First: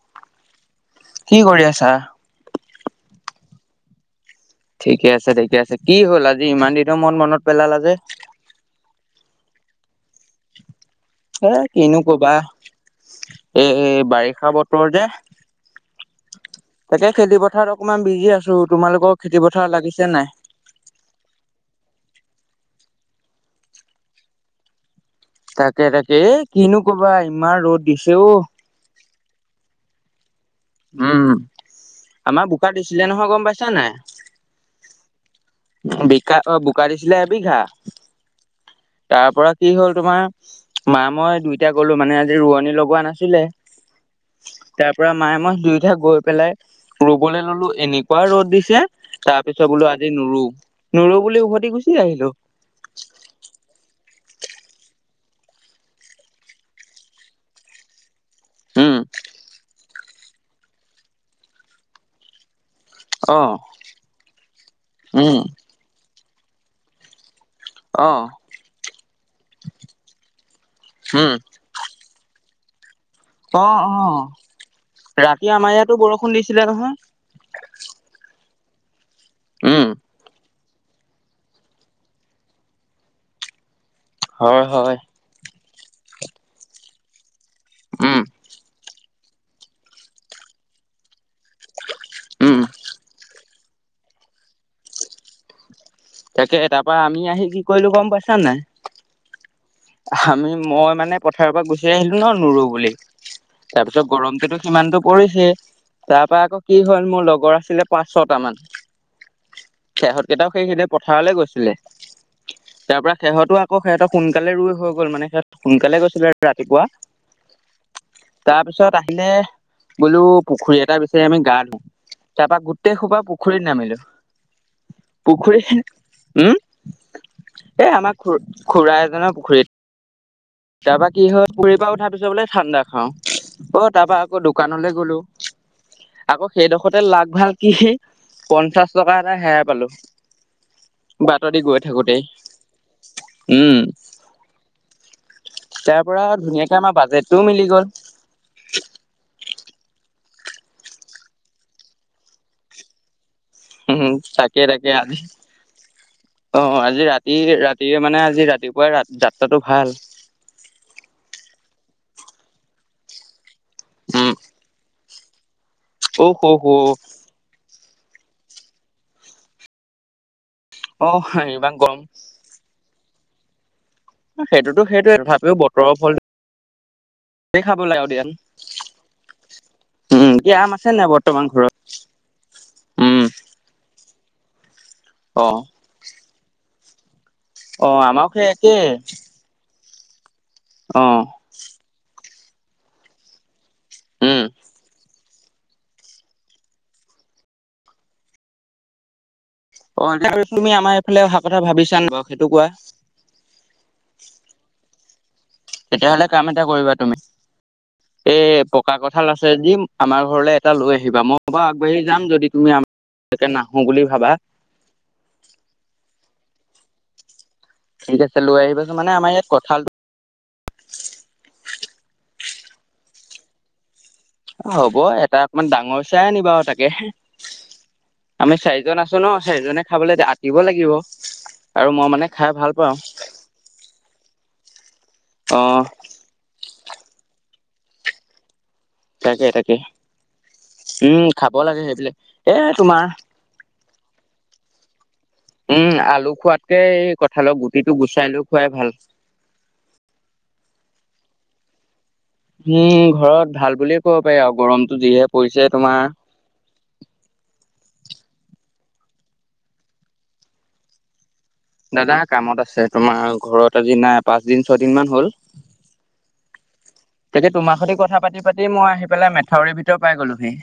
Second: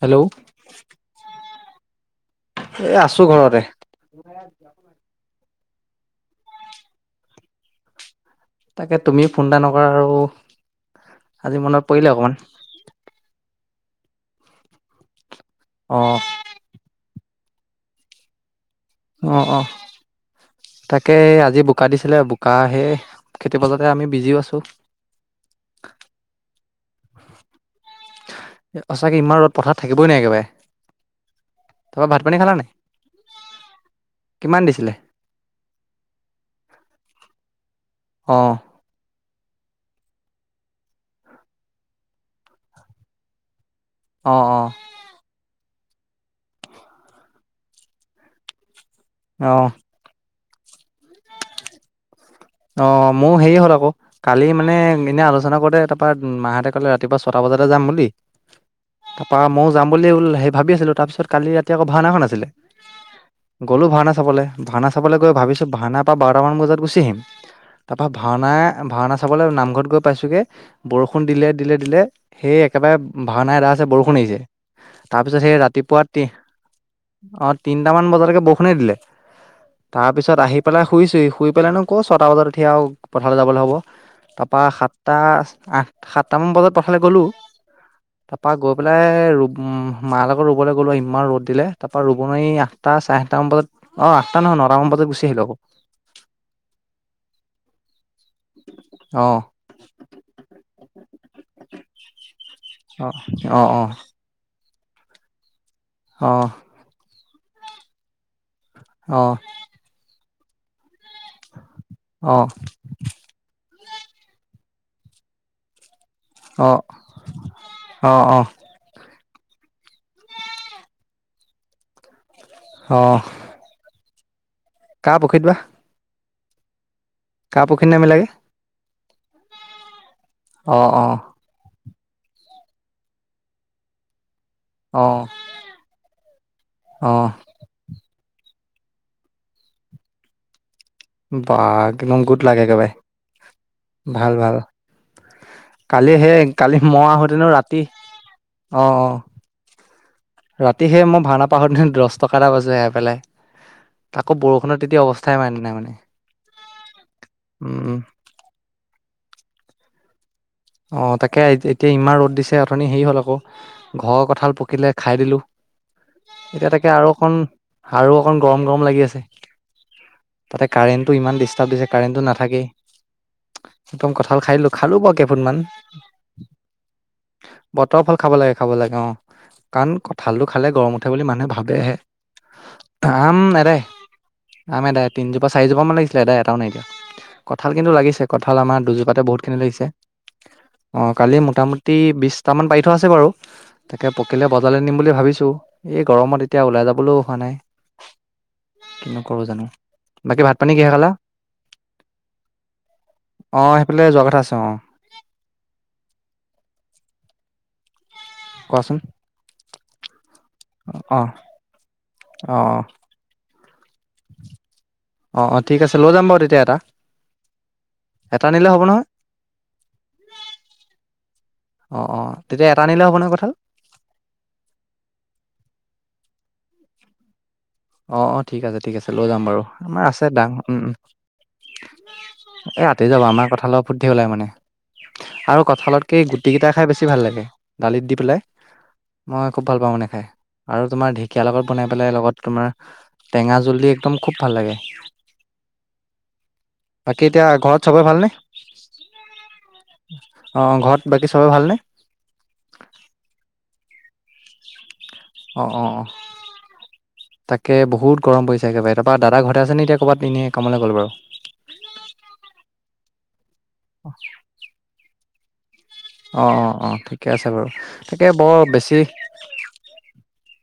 Hello. কি কৰি আছা? এ আছো ঘৰতে। [unintelligible] ঠিকে আছে ঠিকে আছে। কি হ'ল আজি ইমান দিনৰ মূৰত মনত পেলালা যে? তাকে তুমিও ফোন এটা নকৰা আৰু। এ আজি মনত কিনো পৰিলে ক'বা। অকমান এই বাৰিষা বতৰ যে অ'। তাকে খেতি পথাৰত অকনমান বিজি আছো, তোমালোকৰ খেতি অ পথাৰ লাগিছে নে নাই? তাকে আজি বোকা দিছিলে, বোকা সেয়ে খেতি পথাৰতে আমি বিজিও আছো। তাকে তাকে এ কিনো ক'বা ইমান ৰ'দ দিছে অ'। সঁচাকে ইমান ৰ'দ পথাৰত থাকিবই নোৱাৰি একেবাৰে। উম, তাৰপৰা ভাত পানী আমাৰ খালা নাই বোকা দিছিলে নহয় গম পাইছা নে নাই? কিমান দিছিলে? বিকা, অ' বোকা দিছিলে এবিঘা। অ'। তাৰপৰা কি হ'ল তোমাৰ মা মই দুইটা গ'লো মানে আজি ৰোৱনী লগোৱা নাছিলে। অ', অ'। তাৰ পৰা মায়ে মই দুুইটাই গৈ পেলাই ৰুবলৈ ললো এনেকুৱা ৰ'দ দিছে তাৰ অ পিছত বোলো আজি নুৰুও, নুৰু বুলি উভতি গুচি আহিলো। অ, মোৰ হেৰি হ'ল আকৌ কালি মানে মেনে এনেই আলোচনা কৰোতে তাৰপৰা মাহঁতে ক'লে ৰাতিপুৱা ছটা বজাতে যাম বুলি উম তাৰপা ময়ো যাম বুলিয়ে সেই ভাবি আছিলো তাৰ পিছত কালি ৰাতি আকৌ ভাওনাখন আছিলে অ গ'লো ভাওনা চাবলৈ ভাওনা চাবলৈ, গৈ উম ভাবিছো ভাওনাৰ পৰা বাৰটামান বজাত গুচি আহিম। তাৰপা অ ভাওনা, ভাওনা চাবলৈ নামঘৰত গৈ পাইছোগে বৰষুণ উম দিলে দিলে-দিলে সেই একেবাৰে ভাওনা অ এদায় হৈছে অ বৰষুণ এৰিছে, তাৰপিছত ৰাতি সেই আমাৰ ইয়াতো ৰাতিপুৱা তি বৰষুণ দিছিলে নহয় অ', তিনটামান বজালকে বৰষুণে দিলে উম তাৰ পিছত আহি পেলাই শুইছুহি শুই পেলাইনো আকৌ ছটা বজাত উঠি আৰু পথাৰলৈ যাবলৈ হ'ব, তাৰপৰা হয় হয় সাতটা আঠ সাতটামান বজাত পাথালে গ'লো উম তাৰপা গৈ পেলাই মা লগ লগত ৰুবলৈ গ'লো ইমান ৰ'দ দিলে তাৰ পৰা ৰুবলৈ নোৱাৰি উম আঠটা চাৰে আঠটা মান বজাত অ', আঠটা নহয় নটা মান বজাত গুচি আহিলো আকৌ। তাকে তাৰ পৰা আমি আহি কি কৰিলো গম পাইছা নাই? অ আমি মই মানে পথাৰৰ পৰা গুচি আহিলো ন নুৰুও বুলি। অ তাৰপিছত গৰম সেইটো সিমানতটো পৰিছেই তাৰ অ অ অ পৰা আকৌ কি হ'ল মোৰ লগৰ আছিলে পাঁচ ছটা মান সেহত কেইটাও সেই সেইদে পথাৰলৈ গৈছিলে। অ অ তাৰ পৰা সেহঁতো আকৌ সিহঁত সোনকালে ৰুই হৈ গ'ল মানে সিহঁত সোনকালে গৈছিলে ৰাতিপুৱা, অ অ অ তাৰপিছত পিছত আহিলে বোলো পুখুৰী এটা বিচাৰ আমি গা ধুও, তাৰপৰা গোটেই অ', সোপা পুখুৰী পুখুৰীত নামিলোঁ। কাৰ পুখুৰীত বা? উম, কাৰ পুখুৰীত এই আমাৰ নামিলাগে খু-খুৰা এজনৰ পুখুৰীত। অ', তাৰ অ', পৰা কি হয় পুখুৰী পৰা উঠাৰ পিছত বোলে ঠাণ্ডা খাও অ', তাৰপা আকৌ দু দোকানলৈ গ'লো, অ', আকৌ সেইডোখৰতে অ', লাক ভাল কি, পঞ্চাশ টকা এটা হেৰাাই পালো। বাট বা দি গৈ থাকোতেই, উম,। ভাল-ভাল তাৰ কালি পৰা সেই ধুনীয়াকে কালি আমাৰ মই বাজেটটোও আহোতেনো মিলি ৰাতি গ'ল অ', অ'। ৰাতি সেই মই ভাওনা পা আহোঁতে দহ টকা এটা পাইছো হেৰাই পেলাই। উম, তাকো তাকে বৰষুণত তাকে তেতিয়া আজি অৱস্থাই মানে নাই মানে অ', আজি ৰাতি ৰাতিয়ে উম, মানে আজি ৰাতি পুৱাই যাত্ৰাটো ভাল। অ', তাকে এতিয়া ইমান ৰ'দ দিছে অথনি হেৰি হ'ল আকৌ ঘৰৰ উম কঁঠাল পকিলে খাই দিলোঁ, অ হ হ এতিয়া তাকে আৰু অকণ আৰু অকণ গৰম গৰম লাগি আছে। তাতে অ কাৰেণ্টটো ইমান ডিষ্টাৰ্ব দিছে গৰম কাৰেণ্টটো নাথাকেই, একদম কঁঠাল খাই দিলো সেইটোতো খালো বাৰু সেইটোৱে কেই তথাপিও বতৰৰ ফল খাব লাগে বতৰ আৰু ফল দিয়া খাব লাগে, খাব লাগে অ'। কাৰণ উম কঁঠালটো কি আম খালে আছে গৰম নাই উঠে বুলি বৰ্তমান মানুহে ঘৰত ভাবেহে। উম আম এদাই, আম এদাই তিনজোপা অ চাৰিজোপা মান লাগিছি ছিলে এদাই এটাও নাইকি এতিয়া, কঁঠাল অ কিন্তু লাগিছে আমাৰো সেই কঁঠাল একেই আমাৰ দুজোপাতে বহুতখিনি লাগিছে। অ', কালি মোটামুটি বিশটামান পাৰি থোৱা আছে বাৰু তাকে উম পকিলে ব জাৰলে নিম বুলি ভাবিছো এই গৰমত এতিয়া ওলাই যাবলৈও হোৱা নাই। কিনো কৰো জানো। অ বাকী [inaudible] ভাত তুমি পানী কিহে আমাৰ খালা এইফালে অহা কথা ভাবিছা ন বাৰু সেইটো কোৱা? অ সেইফালে যোৱা কথা আছে অ। তেতিয় হলে কাম এটা কৰিবা তুমি। [unintelligible] এ পকা কোৱাচোন কঁঠাল আছে যদি আমাৰ ঘৰলৈ এটা লৈ অ আহিবা, মই বা আগবাঢ়ি যাম যদি অ তুমি আ একে নাহো বুলি ভাবা। অ অ ঠিক আছে, লৈ যাম বাৰু তেতিয়া এটা। ঠিক আছে এটা লৈ নিলে হ'ব আহিবাচোন নহয় মানে আমাৰ ইয়াত কঁঠাল অ অ তেতিয়া এটা আনিলে হ'ব নে কঠাল? হ'ব এটা অকমান ডাঙৰ চাই আনিবা বাও তাকে। অ অ আমি ঠিক আছে ঠিক চাৰিজন আছে আছো লৈ ন যাম বাৰু, চাৰিজনে আমাৰ খাবলৈ আছে দাং আতিব উম লাগিব উম। আৰু মই মানে খাই ভাল এ পাওঁ ৰাতি যাব আমাৰ কঁঠালৰ ফুত ধেই ওলাই মানে আৰু অ কঁঠালত কেই গুটিকিটা খাই বেছি ভাল লাগে দালিত দি পেলাই। তাকে মই খুব তাকে ভাল পাওঁ মানে খাই আৰু তোমাৰ উম ঢেঁকীয়া খাব লগত লাগে বনাই পেলাই সেইবিলাক লগত এ তোমাৰ টেঙা জুল দি একদম খুব ভাল লাগে। উম আলু খোৱাতকে এই বাকী এতিয়া কঁঠালত ঘৰত গুটিটো চবৰে গুচাই ভালনে? লৈ খোৱাই ভাল। অ ঘৰত বাকী চবে ভালনে? উম ঘৰত ভাল বুলিয়ে ক'ব পাৰি আৰু গৰম অ অ অ। তাকে বহুত গৰম পৰিছে একেবাৰে, তাপা দাদা ঘৰতে আছে নে এতিয়া ক'ৰবাত এনেই কামলৈ গ'ল বাৰু? দাদা কামত আছে তোমাৰ ঘৰত আজি নাই পাঁচ দিন ছয়দিন মান হ'ল। অ', অ', অ', ঠিকে আছে তাকে বাৰু। তোমাৰ সৈতে কথা তাকে পাতি বৰ পাতি মই বেছি আহি পেলাই মেথাউৰি ভিতৰ পাই গলোহি।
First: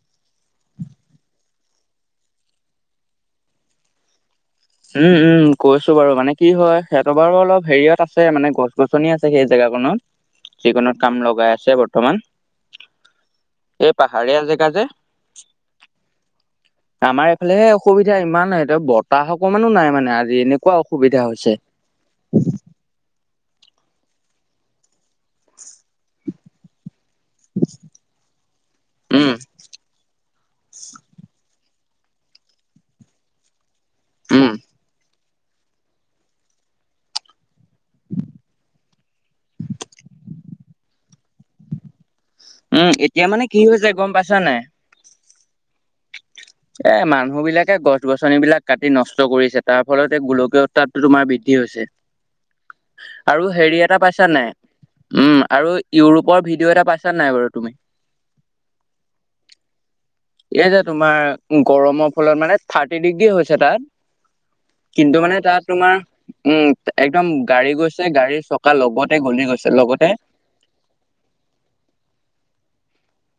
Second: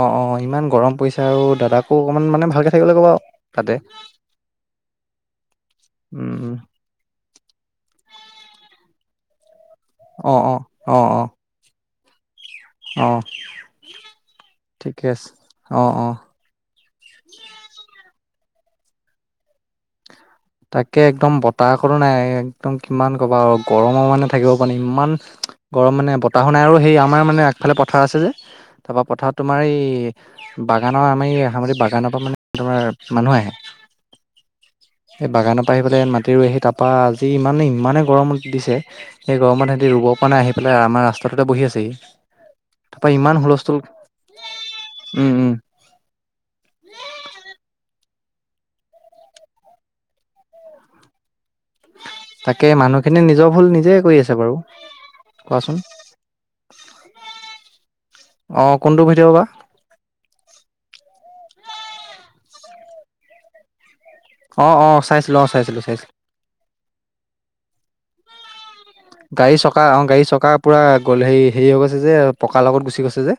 অঁ অঁ ইমান গৰম পৰিছে আৰু দাদাকো অকণমান মানে ভালকৈ থাকিবলে কবা আও। তাতে উম উম কৈছো বাৰু, মানে কি উম, উম, হয় সিহঁতৰ বাওঁ অলপ হেৰিয়ত আছোনে গছ গছনি আছে সেই অ', অ', জেগাকনত। যিকোনো অ', কাম অ', লগাই আছে বৰ্তমান। অ', এই পাহাৰীয়া জেগা যে। ঠিকে আছে। অ', অ'। আমাৰ এইফালে সে অসুবিধা ইমান এতে বতাহ অকমানো নাই মানে আজি এনে তাকে একদম বতাহ কোনো নাই একদম কিমান ক'বা আৰু গৰমৰ মানে থাকিব পৰা নাই ইমান গৰম মানে বতাহো নাই আৰু সেই আমাৰ মানে আগফালে পথাৰ আছে যে তাপা উম পথাৰত তোমাৰ এই বাগানৰ আমাৰামতি বাগানৰ পা মানে তোমাৰ মানুহ আহে। উম। এই বাগানৰ পৰা আহি পেলাই মাটি ৰোৱেহি তাপা আজি ইমান ইমানে গৰমত দিছে। এই গৰমত সেতি ৰুবৰ পৰা নাই, আহি পেলাই আমাৰ ৰাস্তাটোতে বহি আছেহি। উম তাপা এতিয়া ইমান মানে কি হুলস্থুল, হৈছে গম পাইছা নাই উম উম। এ মানুহ বিলাকে গছ গছনিবলাক কাটি নষ্ট কৰিছে তাৰ ফলত এই গোলকীয় উৎতাপ তোমাৰ বৃদ্ধি হৈছে। তাকে মানুহখিনিয়ে আৰু নিজৰ ভুল হেৰি নিজে এটা কৰি পাইছা আছে নাই বাও। উম আৰু ইউৰোপৰ ভিডিঅ' এটা পাইছা নাই বাৰু তুমি? অ কোনটো ভিডিঅ বা? এই যে তোমাৰ গৰমৰ ফলত মানে থাৰ্টি ডিগ্ৰী হৈছে তাত অ অ কিন্তু মানে চাইছিলো অ তাত চাইছিলো তোমাৰ চাইছিলো উম একদম গাড়ী গৈছে গাড়ীৰ চকা লগত গাড়ী চকা অ গাড়ী চকা পুৰা গ হেৰি হেৰি হৈ গৈছে যে পকাৰ লগত গুচি গৈছে যে।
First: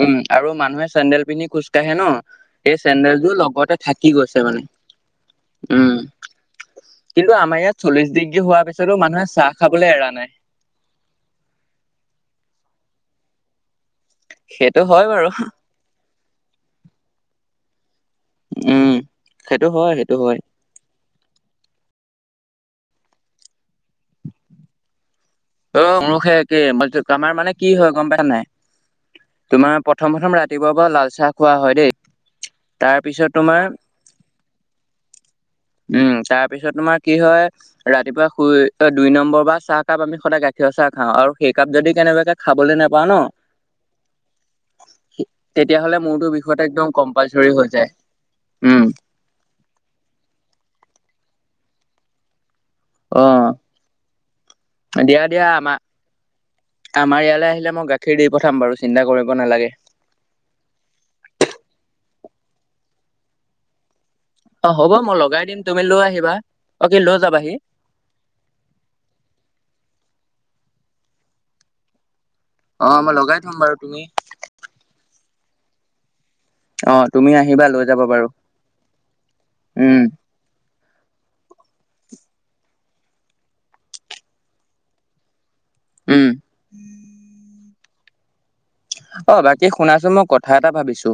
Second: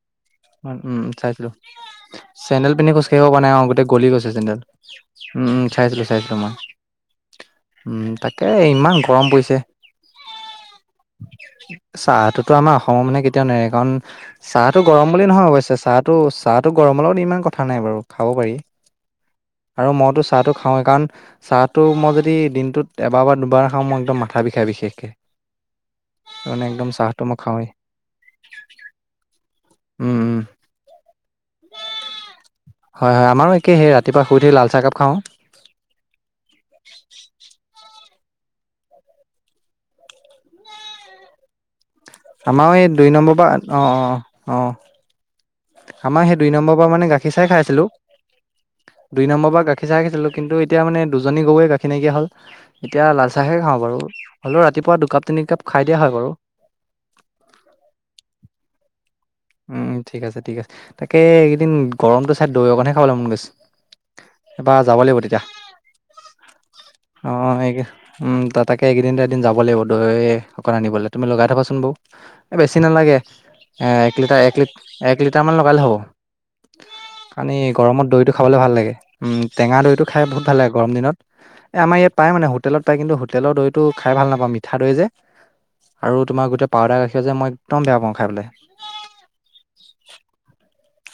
উম আৰু মানুহে উম চেন্দেল পিন্ধি চাইছিলো খোজকাঢ়ে ন চেন্দেল এই পিন্ধি খোজকাঢ়িব চেন্দেলযোৰ পৰা নাই অ লগতে গোটেই গলি থাকি গৈছে চেণ্দেল। মানে উম উম চাইছিলোঁ চাইছিলোঁ মই। কিন্তু আমাৰ ইয়াত উম চল্লিছ ডিগ্ৰী তাকে হোৱাৰ ইমান পিছতো গৰম মানুহে চাহ পৰিছে খাবলৈ এৰা নাই। চাহটোতো আমাৰ অসমৰ মানে কেতিয়াও নাই কাৰণ চাহ সেইটো টো হয় গৰম বুলি বাৰু নহয় অৱশ্যে চাহটো চাহটো গৰমৰ লগত ইমান কথা নাই বাৰু। খাব পাৰি উম সেইটো আৰু হয় সেইটো মইতো হয় চাহটো খাওঁ। খাওঁৱেই। কাৰণ চাহটো মই যদি দিনটোত এবাৰ বা দুবাৰ খাওঁ মই একদম মাথা বিষাই বিশেষকে। অ মোৰো সেই মানে একেই একদম চাহটো আমাৰ মই মানে খাওঁৱেই কি হয় গম পাইছা নাই তোমাৰ উম প্ৰথম উম প্ৰথম ৰাতিপুৱাৰ পৰা লাল চাহ খোৱা হয় দেই। তাৰ হয় পিছত হয় আমাৰো তোমাৰ একে সেই ৰাতিপুৱ শুই উঠি লাল চাহকাপ খাওঁ। উম তাৰপিছত তোমাৰ কি হয় ৰাতিপুৱা শুই দুই নম্বৰ বা চাহকাপ আমি সদায় গাঠীৰ চাহ খাওঁ। আৰু সেই কাপ যদি কেনেবাকে আমাৰো খাবলৈ এই নোপাওঁ দুই ন নম্বৰ পৰা অ অ অ তেতিয়া হ'লে আমাৰ মোৰটো সেই দুই বিষোৱা নম্বৰ পৰা একদম মানে গাখীৰ চাই কম্পালচৰি খাই হৈ আছিলো যায় উম। দুই নম্বৰ পৰা গাখীৰ চাইখিছিলো কিন্তু এতিয়া মানে দুজনী গৈ গাখীৰ নাইকীয়া হ'ল। এতিয়া অ', লালচাহে খাওঁ বাৰু। হ'লেও ৰাতিপুৱা দুই দিয়া কাপ দিয়া তিনি কাপ আমাৰ খাই দিয়া হয় বাৰু। আমাৰ ইয়ালৈ আহিলে মই গাখীৰ দি পঠাম বাৰু চিন্তা কৰিব নালাগে। উম ঠিক আছে ঠিক আছে। তাকে এইকেইদিন গৰমতটো চাই দৈ অকণহে খাবলৈ মন গৈছে। অ', এইবাৰ হ'ব যাব মই লাগিব লগাই দিম তুমি লৈ আহিবা। কি লৈ তেতিয়া অ যাবাহি? সেই উম তাকে এইকদিনটো এদিন যাব লাগিব দৈ অকণ আনিবলৈ তুমি লগাই থ'বাচোন বাৰু। বেছি অ', মই নালাগে লগাই থম বাৰু তুমি এক লিটাৰ এক এক লিটাৰমান লগালে হ'ব। অ', তুমি কানি আহিবা লৈ যাবা গৰমত বাৰু দৈটো খাবলৈ ভাল লাগে উম টেঙা উম, দৈটো খাই বহুত ভাল লাগে। গৰম দিনত এই আমাৰ ইয়াত পায় মানে হোটেলত পায়। কিন্তু হোটেলৰ দৈটো খাই ভাল নাপাওঁ মিঠা দৈ যে। আৰু উম। তোমাৰ গোটেই পাউদাৰ গাখীৰ যে মই একদম বেয়া পাওঁ খাই পেলায়। অ বাকী শুনাচোন মই কথা এটা ভাবিছো।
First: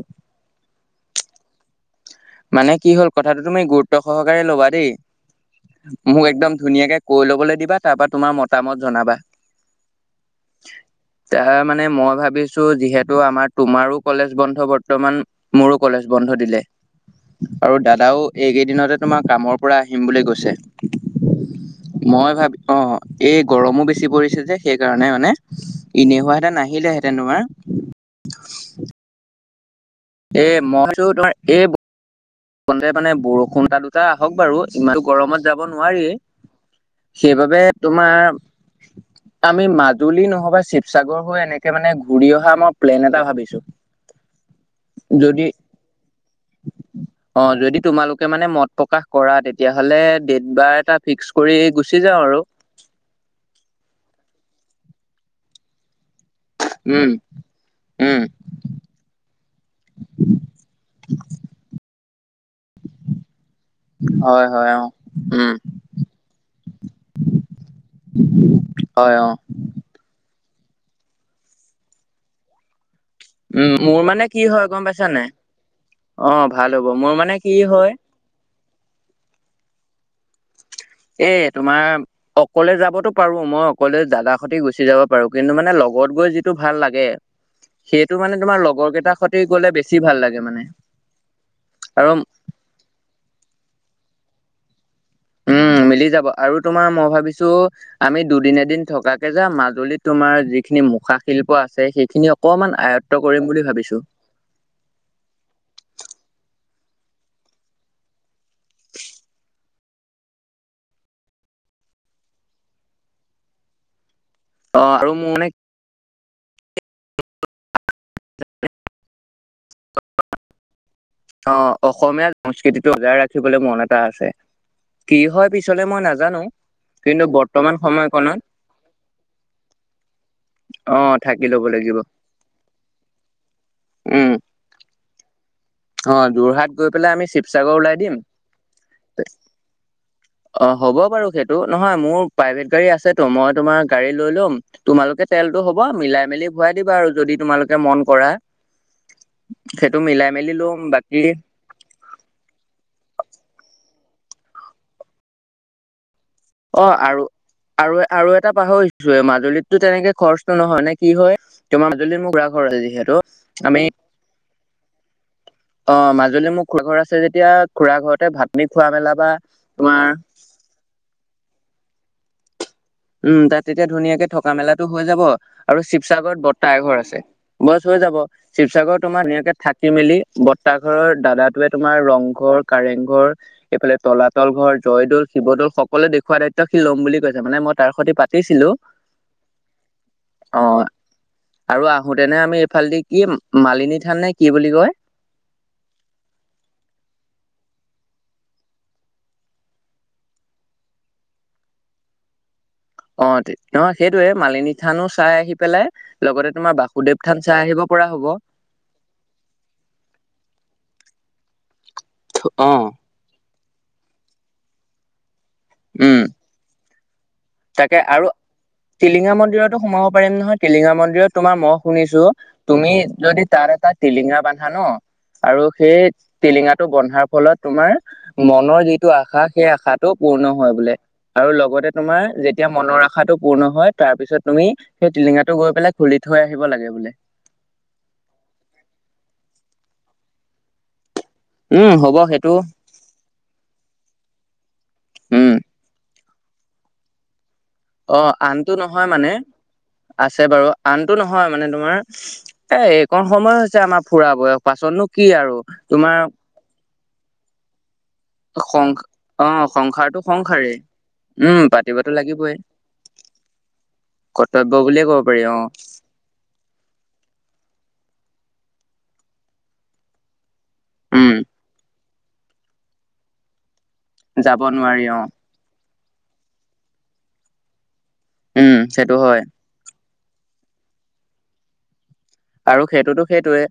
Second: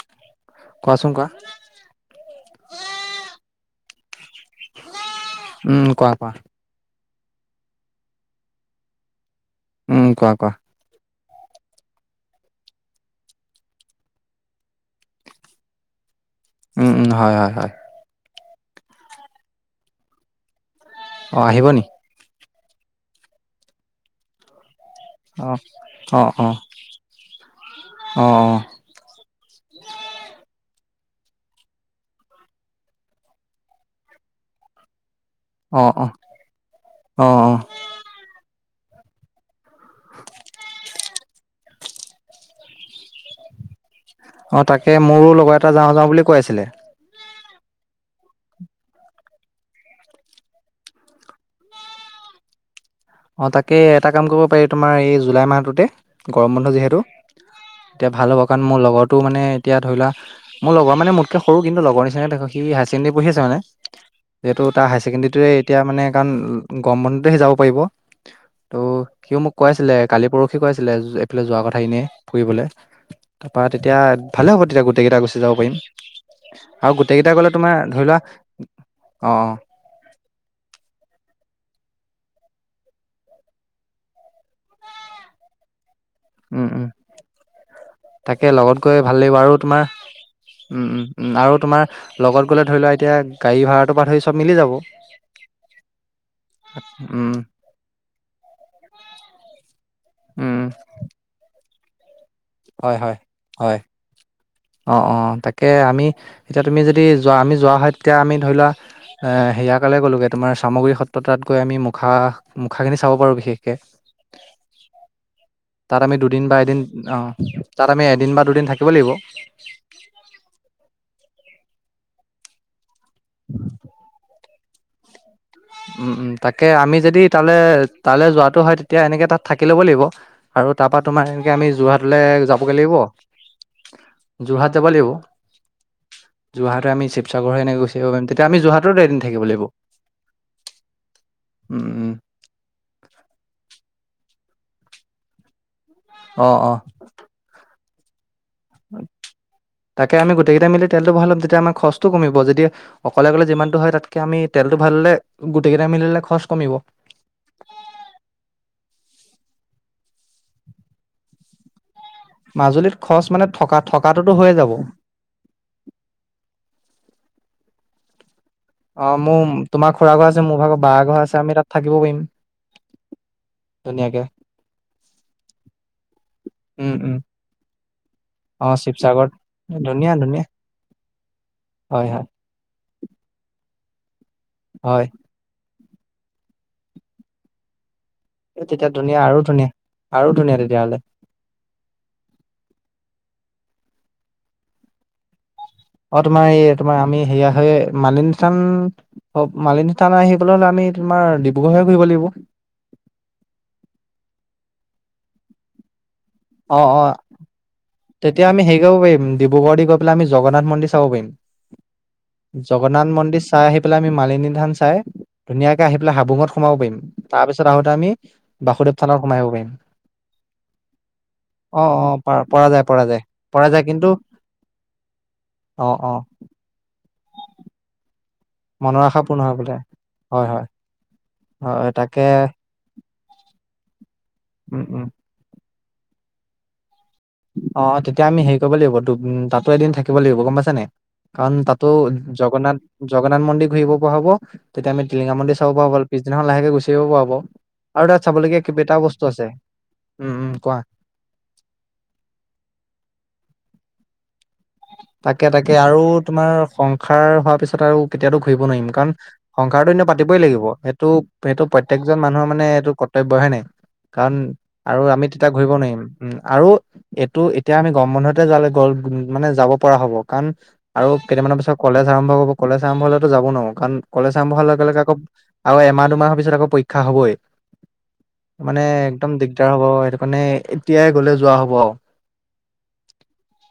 কোৱাচোন কোৱা। মানে কি হ'ল কথাটো তুমি গুৰুত্ব সহকাৰে ল'বা দেই উম কোৱা মোক কোৱা একদম। ধুনীয়াকে কৈ ল'বলৈ দিবা। তাৰ পৰা তোমাৰ মতামত জনাবা। উম কোৱা কোৱা। তাৰ মানে মই ভাবিছো যিহেতু আমাৰ তোমাৰো কলেজ বন্ধ বৰ্তমান। মোৰো কলেজ বন্ধ দিলে। উম হয় হয় হয়। আৰু দাদাও এইকেইদিনতে তোমাৰ কামৰ পৰা আহিম বুলি কৈছে। অঁ আহিব নিকি? মই ভাবি অ এই গৰমো বেছি পৰিছে যে। সেইকাৰণে মানে অঁ ইনেহুৱাহতে নাহিলেহেঁ তোমাৰ। অ অ। এ মই তো তোমাৰ এই মানে বৰষুণ এটা দুটা আহক বাৰু ইমানো গৰমত যাব অঁ অঁ নোৱাৰি অঁ অঁ সেইবাবে তোমাৰ আমি মাজুলী নহয় বা শিৱসাগৰ এনেকে মানে ঘূৰি অহা মই প্লেন এটা ভাবিছো। অ তাকে মোৰো যদি লগৰ এটা যাওঁ যাওঁ বুলি কৈ আছিলে। অ যদি তোমালোকে মানে মত প্ৰকাশ কৰা তেতিয়াহ'লে ডট বাৰ এটা ফিক্স কৰি গুচি যাওঁ আৰু। অঁ' তাকে এটা কাম কৰিব পাৰি তোমাৰ এই জুলাই মাহটোতে- গৰম বন্ধ যিহেতু, উম এতিয়া উম ভাল হ'ব কাৰণ মোৰ লগৰটো মানে এতিয়া ধৰি লোৱা, - মোৰ লগৰ মান মোতকে সৰু কিন্তু লগৰ নিচিনাকে দেখ সি হাইছেকেণ্ডাৰী পঢ়ি আছে মানে। হয় যিহেতু হয় অ তাৰ হায়াৰ চেকেণ্ডেৰী টোৱে উম এতিয়া মানে কাৰণ গৰম বন্ধুতো সি যাব পাৰিব। ত' হয় অ সিও মোক- কৈ আছিলে কালি পৰহি কৈ আছিলে এইফালে যোৱা কথা এনেই ফুৰিবলে। তাপা উম তেতিয়া মোৰ মানে কি ভালে হ'ব হয় গম তেতিয়া পাইছা গোটেইগেইটা নাই গুচি যাব পাৰিম। অ ভাল হ'ব আৰু মোৰ গোটেই মানে গেইটা কি গলে তোমাৰ হয় ধৰি লোৱা, অঁ অ'- এ তোমা- অকলে যাবতো পাৰো মই অকলে দাদা সতি গুচি যাব পাৰো, কিন্তু মানে লগত গৈ যি- টো উম ভাল উম লাগে- সেইটো মানে তাকে তোমাৰ লগত লগৰ গৈ কেইটাৰ ভাল লাগিব সতি আৰু গ'লে তোমাৰ বেছি ভাল লাগে মানে উম উম উম' আৰু তোমাৰ আৰু লগত- গলে ধৰি লোৱা এতিয়া গাড়ী ভাৰাটো বাট হই চব মিলি যাব। উম' মিলি যাব আৰু তোমাৰ মই উম ভাবিছো আমি দুদিনে এদিন থকাকে যাম মাজুলীত- তোমাৰ উম যিখিনি মুখা শিল্প আছে সেইখিনি অকমান আয়ত্ব কৰিম বুলি ভাবিছো। অঁ অঁ তাকে, আমি এতিয়া তুমি যদি যোৱা আমি যোৱা হয় তেতিয়া আমি ধৰি লোৱা, - এ সেয়া তালে গ'লোগে তোমাৰ চামগুৰি সত্ৰ তাত গৈ আমি মুখা মুখাখিনি চাব পাৰো বিশেষকে। অঁ' আৰু মোৰ মানে- তাত আমি দুদিন বা এদিন ঘঁ তাত আমি এদিন বা দুদিন থাকিব লাগিব। অঁ' অসমীয়া সংস্কৃতিটো বজাই ৰাখিবলৈ মন এটা আছে। কি হয়- পিছলে মই উম উম' নাজানো। তাকে, আমি যদি কিন্তু তালে বৰ্তমান তালে সময়কণত যোৱাটো হয় তেতিয়া এনেকে তাত থাকি ল'ব লাগিব। আৰু তাপা অ', তোমাৰ থাকি এনেকে ল'ব আমি লাগিব যোৰহাটলে যাবগে লাগিব- উম, যোৰহাত যাব লাগিব। অ', যোৰহাট গৈ যোৰহাটে আমি পেলাই শিৱসাগৰ হৈ এনেকে ওলাই গুচি দিম যাব পাইম, তেতিয়া আমি যোৰহাটটো এদিন থাকিব লাগিব। অঁ' হ'ব বাৰু সেইটো, নহয় মোৰ- প্ৰাইভেট গাড়ী আছেটো, মই তোমাৰ গাড়ী লৈ লম তোমালোকে তেলটো হ'ব মিলাই- অঁ মিলি অঁ ভৰাই দিবা আৰু যদি তোমালোকে মন কৰা। সেইটো তাকে মিলাই আমি মেলি গোটেই গেইটা লম মিলি তেলটো বাকী ভয়াই ল'ম, তেতিয়া আমাৰ খৰচটো কমিব যেতিয়া- অকলে গলে যিমানটো হয় তাতকে আমি তেলটো ভাৱাই ললে গোটেই গেইটা মিলে খৰচ- কমিব অঁ আৰু আৰু আৰু এটা পাহৰিছোৱে মাজুলীততো তেনেকে খৰচটো নহয় নে কি হয়? তুমা যদি মোক- মাজুলীত খৰচ মানে থকা থকাটোতো হৈয়ে যাব। অঁ' মাজুলী মোৰ খুৰা ঘৰ আছে যেতিয়া খুৰা ঘৰতে ভাত পানি খোৱা অঁ মেলা বা মোৰ খুৰা তোমাৰ- ঘৰ মোৰ ভাগৰ বা ঘৰ আছে আমি তাত থাকিব পাৰিম। উম' তাত তেতিয়া ধুনীয়াকে থকা মেলাটো হৈ যাব আৰু শিৱসাগৰত বট্টা উম এঘৰ উম আছে। বছ হৈ যাব। শিৱসাগৰত তোমাৰ ধুনীয়েকে থাকি- ধুনীয়া মেলি ধুনীয়া বৰ্তা ঘৰৰ দাদাটোৱে তোমাৰ হয় হয় ৰংঘৰ- কাৰেংঘৰ এইফালে তলাতল ঘৰ, হয় জয়দৌল- শিৱদৌল সকলো দেখওৱা দায়িত্ব সি লম বুলি কৈছে, মান মই তাৰ সৈতে পাত- এই তেতিয়া ধুনীয়া, আৰু ধুনীয়া আৰু ধুনীয়া অ তেতিয়াহ'লে। আৰু আহোতেনে আমি এইফালেদি কি মালিনী থান নে কি বুলি কয়? অঁ' তোমাৰ এই তোমাৰ আমি সেয়া হয় মালিনি থান- অ মালিনী থানা আহিবলে হ'লে আমি তোমাৰ ডিব্ৰুগড় হৈ ঘূৰিব লাগিব। অঁ তে অঁ সেইটোৱে, মালিনী থানো চাই আহি পেলাই- লগতে তোমাৰ অ অ বাসুদেৱ থান চাই আহিব পৰা হ'ব। তেতিয়া আমি হেই [unintelligible] কৰিব পাৰিম ডিব্ৰুগড় দি গৈ পেলাই আমি জগন্নাথ মন্দিৰ চাব পাৰিম। অ জগন্নাথ মন্দিৰ চাই আহি পেলাই আমি মালিনী থান চাই ধুনীয়াকৈ আহি পেলাই উম হাবুঙত সোমাব পাৰিম। তাৰ পিছত আহোতে তাকে আমি আৰু বাসুদেৱ থানত টিলিঙা সোমাই আহিব পাৰিম মন্দিৰতো সোমাব পাৰিম নহয়, টিলিঙা মন্দিৰত তোমাৰ মই অ অ শুনিছো, পৰা পৰা যায় তুমি পৰা যায় যদি পৰা তাত যায় এটা কিন্তু টিলিঙা বান্ধা ন আৰু অ সেই অ টিলিঙাটো বন্ধাৰ ফলত তোমাৰ মনৰ যিটো পূৰ্ণ আশা হয় সেই বোলে আশাটো পূৰ্ণ হয় বোলে। আৰু হয় লগতে তাকে তোমাৰ যেতিয়া মনৰ আশাটো পূৰ্ণ হয় তাৰ পিছত তুমি উম উম সেই টিলিঙাটো গৈ পেলাই খুলি থৈ আহিব লাগে বোলে। অ', অ' তেতিয়া আমি হেৰি কৰিব লাগিব ত তাতো এদিন থাকিব লাগিব গম পাইছ নে? কাৰণ তাতো উম হ'ব সেইটো জগন্নাথ জগন্নাথ মন্দিৰ ঘূৰিব পৰা হ'ব, তেতিয়া আমি টিলিঙা উম মন্দিৰ চাব পৰা হ'ল পিছদিনা লাহে গুচি আহিব পৰা হ'ব। আৰু তাত অ', চাবলগীয়া আনটো কেইবাটাও নহয় বস্তু মানে আছে উম আছে উম বাৰু কোৱা আন টো নহয় মানে তোমাৰ, এ', এইকন সময় হৈছে আমাৰ ফুৰা বয়স। তাকে, তাকে আৰু তোমাৰ সংসাৰ হোৱাৰ পিছত আৰু তেতিয়াতো ঘুৰিব সং নোৱাৰিম, কাৰণ অ সংসাৰটো এনেও পাতিবই লাগিব, সংসাৰেই সেইটো উম এইটো পাতিবতো প্ৰত্যেকজন মানুহৰ লাগিবই মানে এইটো কৰ্তব্য হয় নাই? কাৰণ কৰ্তব্য আৰু বুলিয়ে ক'ব আমি পাৰি তেতিয়া অ ঘূৰিব নোৱাৰিম উম, আৰু এইটো এতিয়া আমি গৰম বন্ধতে যে মানে যাব পৰা হ'ব কাৰণ আৰু উম কেইটামানৰ পিছত কলেজ আৰম্ভ হ'ব কলেজ আৰম্ভ হ'লেতো যাব নোৱাৰো, কাৰণ কলেজ আৰম্ভ যাব হোৱাৰ লগে লগে নোৱাৰি আকৌ অ আৰু এমাহ, দুমাহৰ পিছত আকৌ পৰীক্ষা হ'বই উম মানে সেইটো একদম হয় [unintelligible] হ'ব সেইটো কাৰণে এতিয়াই গ'লে যোৱা হ'ব আৰু। আৰু সেইটোতো, সেইটোৱে